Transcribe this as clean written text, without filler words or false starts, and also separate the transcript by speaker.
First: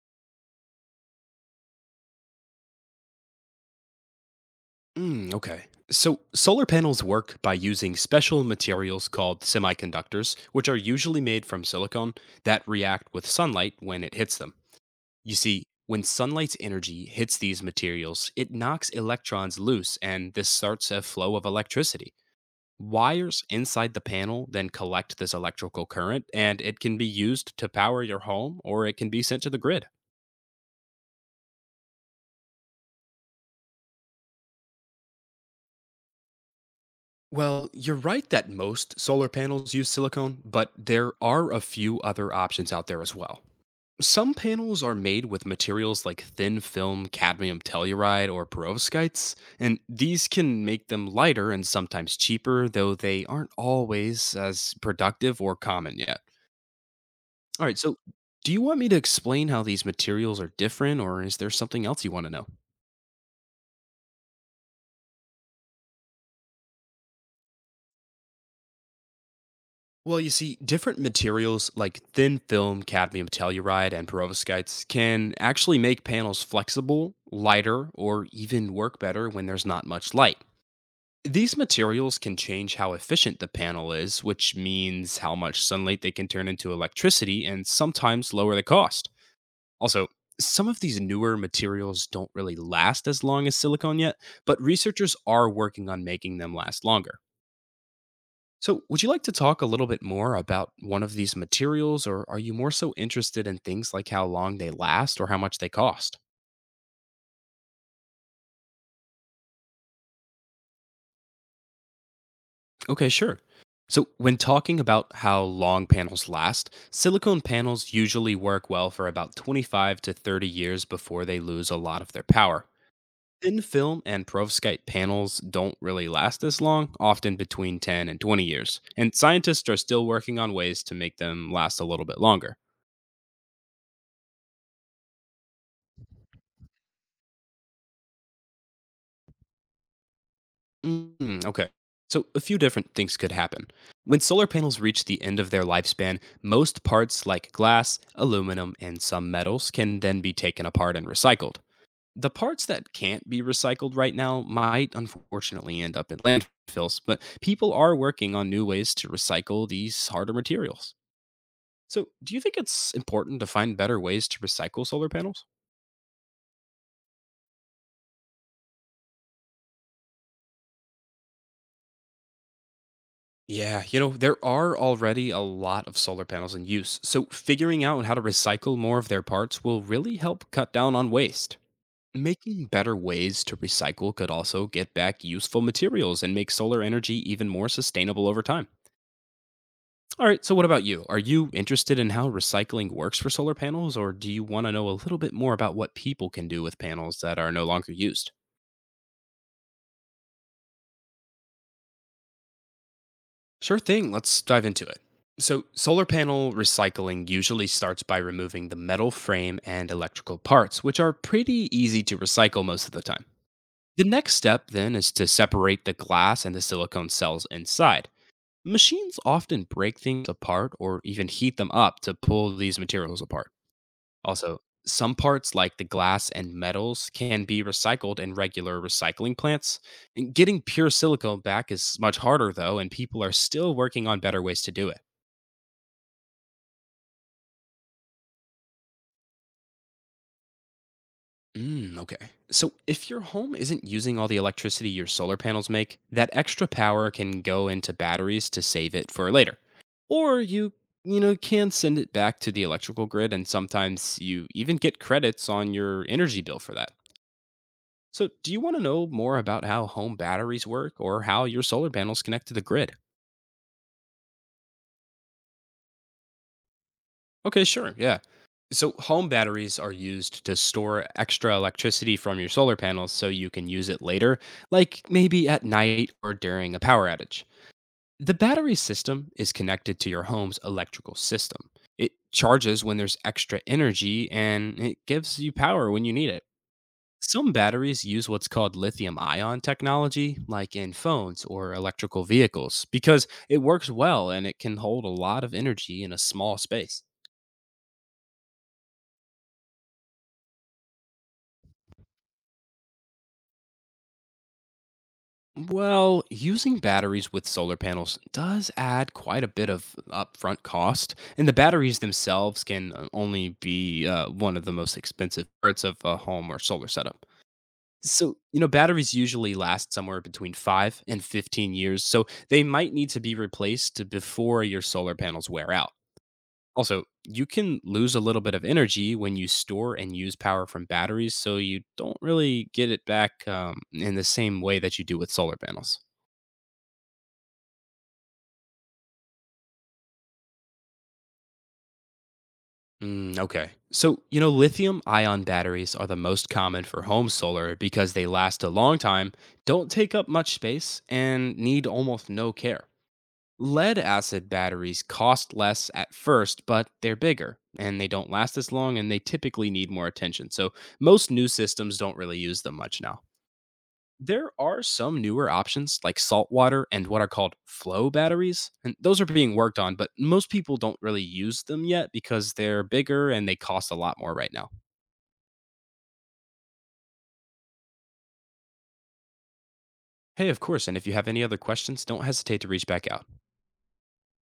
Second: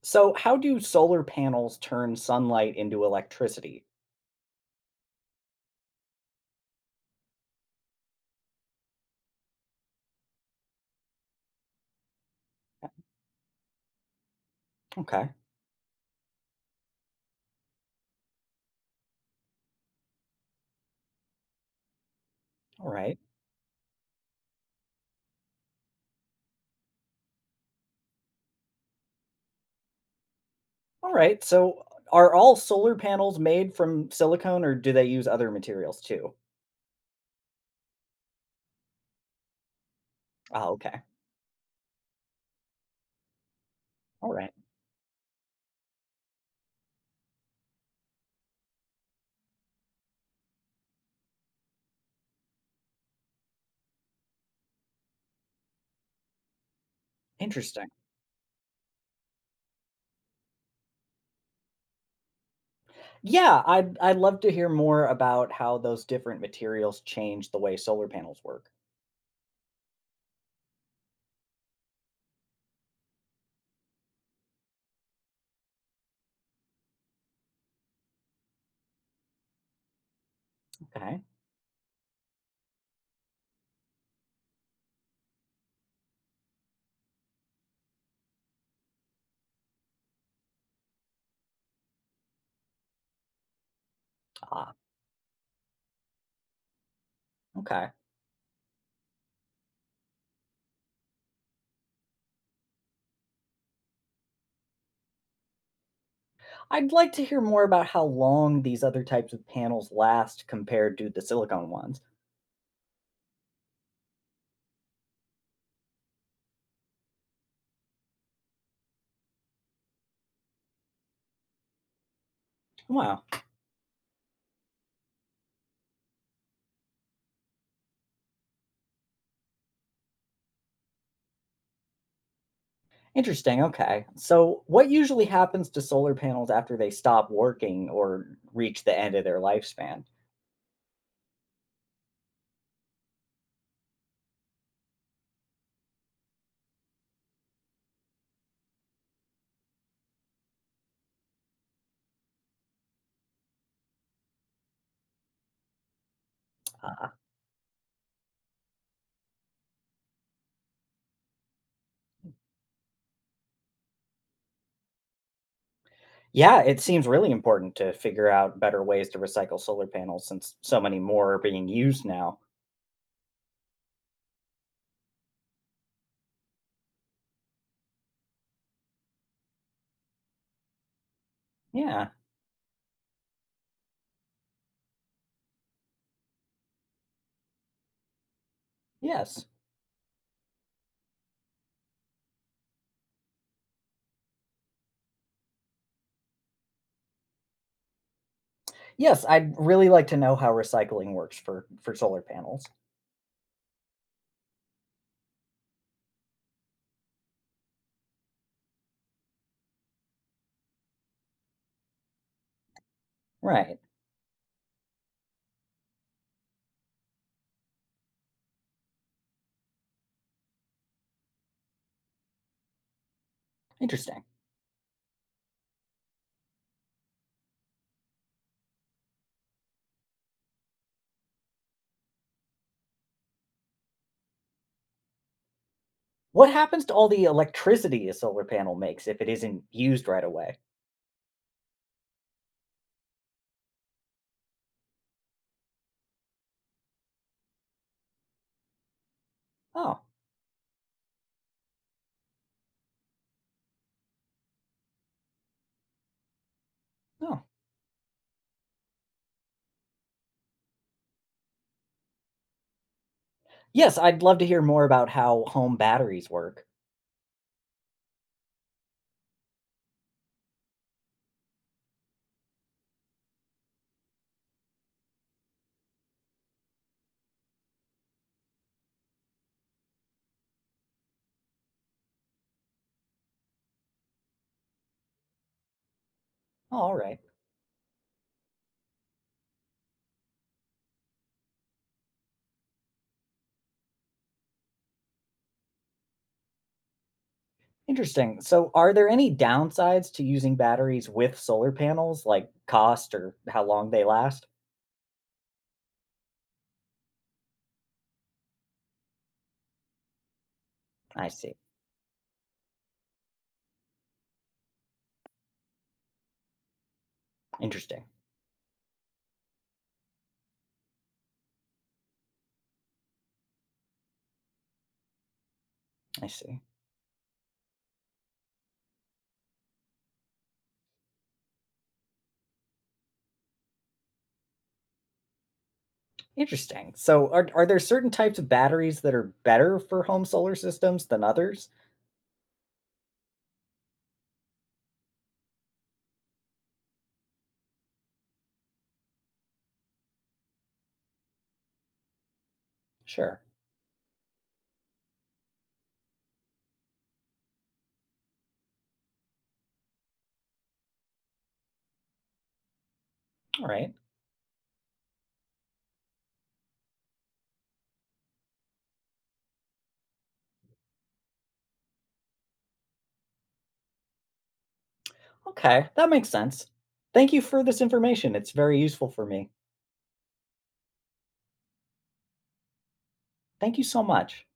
Speaker 1: So, how do solar panels turn sunlight into electricity?
Speaker 2: Mm, okay. So solar panels work by using special materials called semiconductors, which are usually made from silicon that react with sunlight when it hits them.
Speaker 1: Okay.
Speaker 2: You see, when sunlight's energy hits these materials, it knocks electrons loose and this starts a flow of electricity.
Speaker 1: All right.
Speaker 2: Wires inside the panel then collect this electrical current and it can be used to power your home or it can be sent to the grid.
Speaker 1: All right. So, are all solar panels made from silicone or do they use other materials too?
Speaker 2: Well, you're right that most solar panels use silicone,
Speaker 1: Oh,
Speaker 2: but
Speaker 1: okay.
Speaker 2: there are a few other options out there as well.
Speaker 1: All
Speaker 2: Some
Speaker 1: right.
Speaker 2: panels are made with materials like thin film cadmium telluride or perovskites, and these can make them lighter and sometimes cheaper, though they aren't always as productive or common yet. All right,
Speaker 1: Interesting.
Speaker 2: so do you want me to explain how these materials are different, or is there something else you want to know?
Speaker 1: Yeah, I'd love to hear more about how those different materials change the way solar panels work.
Speaker 2: Well, you see, different materials like thin film, cadmium telluride, and perovskites can actually make panels flexible, lighter, or even work better when there's not much light.
Speaker 1: Okay.
Speaker 2: These materials can change how efficient the panel is, which means how much sunlight they can turn into electricity and sometimes lower the cost. Also, some of these newer materials don't really last as long as silicon yet, but
Speaker 1: Ah,
Speaker 2: researchers are working on making them last longer.
Speaker 1: okay.
Speaker 2: So, would you like to talk a little bit more about one of these materials, or are you more so interested in things like how long they last or how much they cost?
Speaker 1: I'd like to hear more about how long these other types of panels last compared to the silicone ones.
Speaker 2: Okay, sure. So, when talking about how long panels last, silicone panels usually work well for about 25 to 30 years before they lose a lot of their power.
Speaker 1: Wow.
Speaker 2: Thin film and perovskite panels don't really last this long, often between 10 and 20 years, and scientists are still working on ways to make them last a little bit longer.
Speaker 1: Interesting, okay. So, what usually happens to solar panels after they stop working or reach the end of their lifespan?
Speaker 2: Mm, okay. So, a few different things could happen. When solar panels reach the end of their lifespan, most parts like glass, aluminum, and some metals can then be taken apart and recycled. The parts that can't be recycled right now might unfortunately end up in landfills,
Speaker 1: Uh,
Speaker 2: but people are working on new ways to recycle these harder materials. So, do you think it's important to find better ways to recycle solar panels?
Speaker 1: yeah, it seems really important to figure out better ways to recycle solar panels since so many more are being used now.
Speaker 2: Yeah, you know, there are already a lot of solar panels in use, so figuring out how to recycle more of their parts will really help cut down on waste.
Speaker 1: Yeah,
Speaker 2: Making better ways to recycle could also get back useful materials and make solar energy even more sustainable over time.
Speaker 1: yes.
Speaker 2: All right, so what about you? Are you interested in how recycling works for solar panels, or do you want to know a little bit more about what people can do with panels that are no longer used?
Speaker 1: Yes, I'd really like to know how recycling works for solar panels.
Speaker 2: Sure thing. Let's dive into it. So, solar panel recycling usually starts by removing the metal frame and electrical parts, which are pretty easy to recycle most of the time.
Speaker 1: Right,
Speaker 2: The next step then is to separate the glass and the silicone cells inside. Machines often break things apart or even heat them up to pull these materials apart.
Speaker 1: interesting.
Speaker 2: Also, some parts like the glass and metals can be recycled in regular recycling plants. And getting pure silicone back is much harder though, and people are still working on better ways to do it.
Speaker 1: What happens to all the electricity a solar panel makes if it isn't used right away?
Speaker 2: Mm, okay. So, if your home isn't using all the electricity your solar panels make, that extra power can go into batteries to save it for later.
Speaker 1: Oh,
Speaker 2: Or you know, can send it back to the electrical grid and sometimes you even get credits on your energy bill for that.
Speaker 1: oh.
Speaker 2: So, do you want to know more about how home batteries work or how your solar panels connect to the grid?
Speaker 1: Yes, I'd love to hear more about how home batteries work.
Speaker 2: Okay, sure. Yeah. So, home batteries are used to store extra electricity from your solar panels so you can use it later, like maybe at night or during a power outage. The battery system is connected to your home's electrical system. It charges when there's extra energy and it gives you power when you need it.
Speaker 1: Oh, all right.
Speaker 2: Some batteries use what's called lithium ion technology, like in phones or electrical vehicles, because it works well and it can hold a lot of energy in a small space.
Speaker 1: Interesting. So, are there any downsides to using batteries with solar panels, like cost or how long they last?
Speaker 2: Well, using batteries with solar panels does add quite a bit of upfront cost,
Speaker 1: I
Speaker 2: and the
Speaker 1: see.
Speaker 2: batteries themselves can only be one of the most expensive parts of a home or solar setup.
Speaker 1: Interesting.
Speaker 2: So, you know, batteries usually last somewhere between 5 and 15 years, so they might need to be replaced before your solar panels wear out.
Speaker 1: I see.
Speaker 2: Also, you can lose a little bit of energy when you store and use power from batteries, so you don't really get it back in the same way that you do with solar panels.
Speaker 1: Interesting. So, are there certain types of batteries that are better for home solar systems than others?
Speaker 2: Mm, okay. So, you know, lithium ion batteries are the most common for home solar because they last a long time, don't take up much space, and need almost no care.
Speaker 1: Sure.
Speaker 2: Lead acid batteries cost less at first, but they're bigger and they don't last as long and they typically need more attention. So most new systems don't really use them much now.
Speaker 1: All right.
Speaker 2: There are some newer options like saltwater and what are called flow batteries. And those are being worked on, but most people don't really use them yet because they're bigger and they cost a lot more right now.
Speaker 1: Okay. That makes sense. Thank you for this information. It's very useful for me.
Speaker 2: Hey, of course. And if you have any other questions, don't hesitate to reach back out.
Speaker 1: Thank you so much.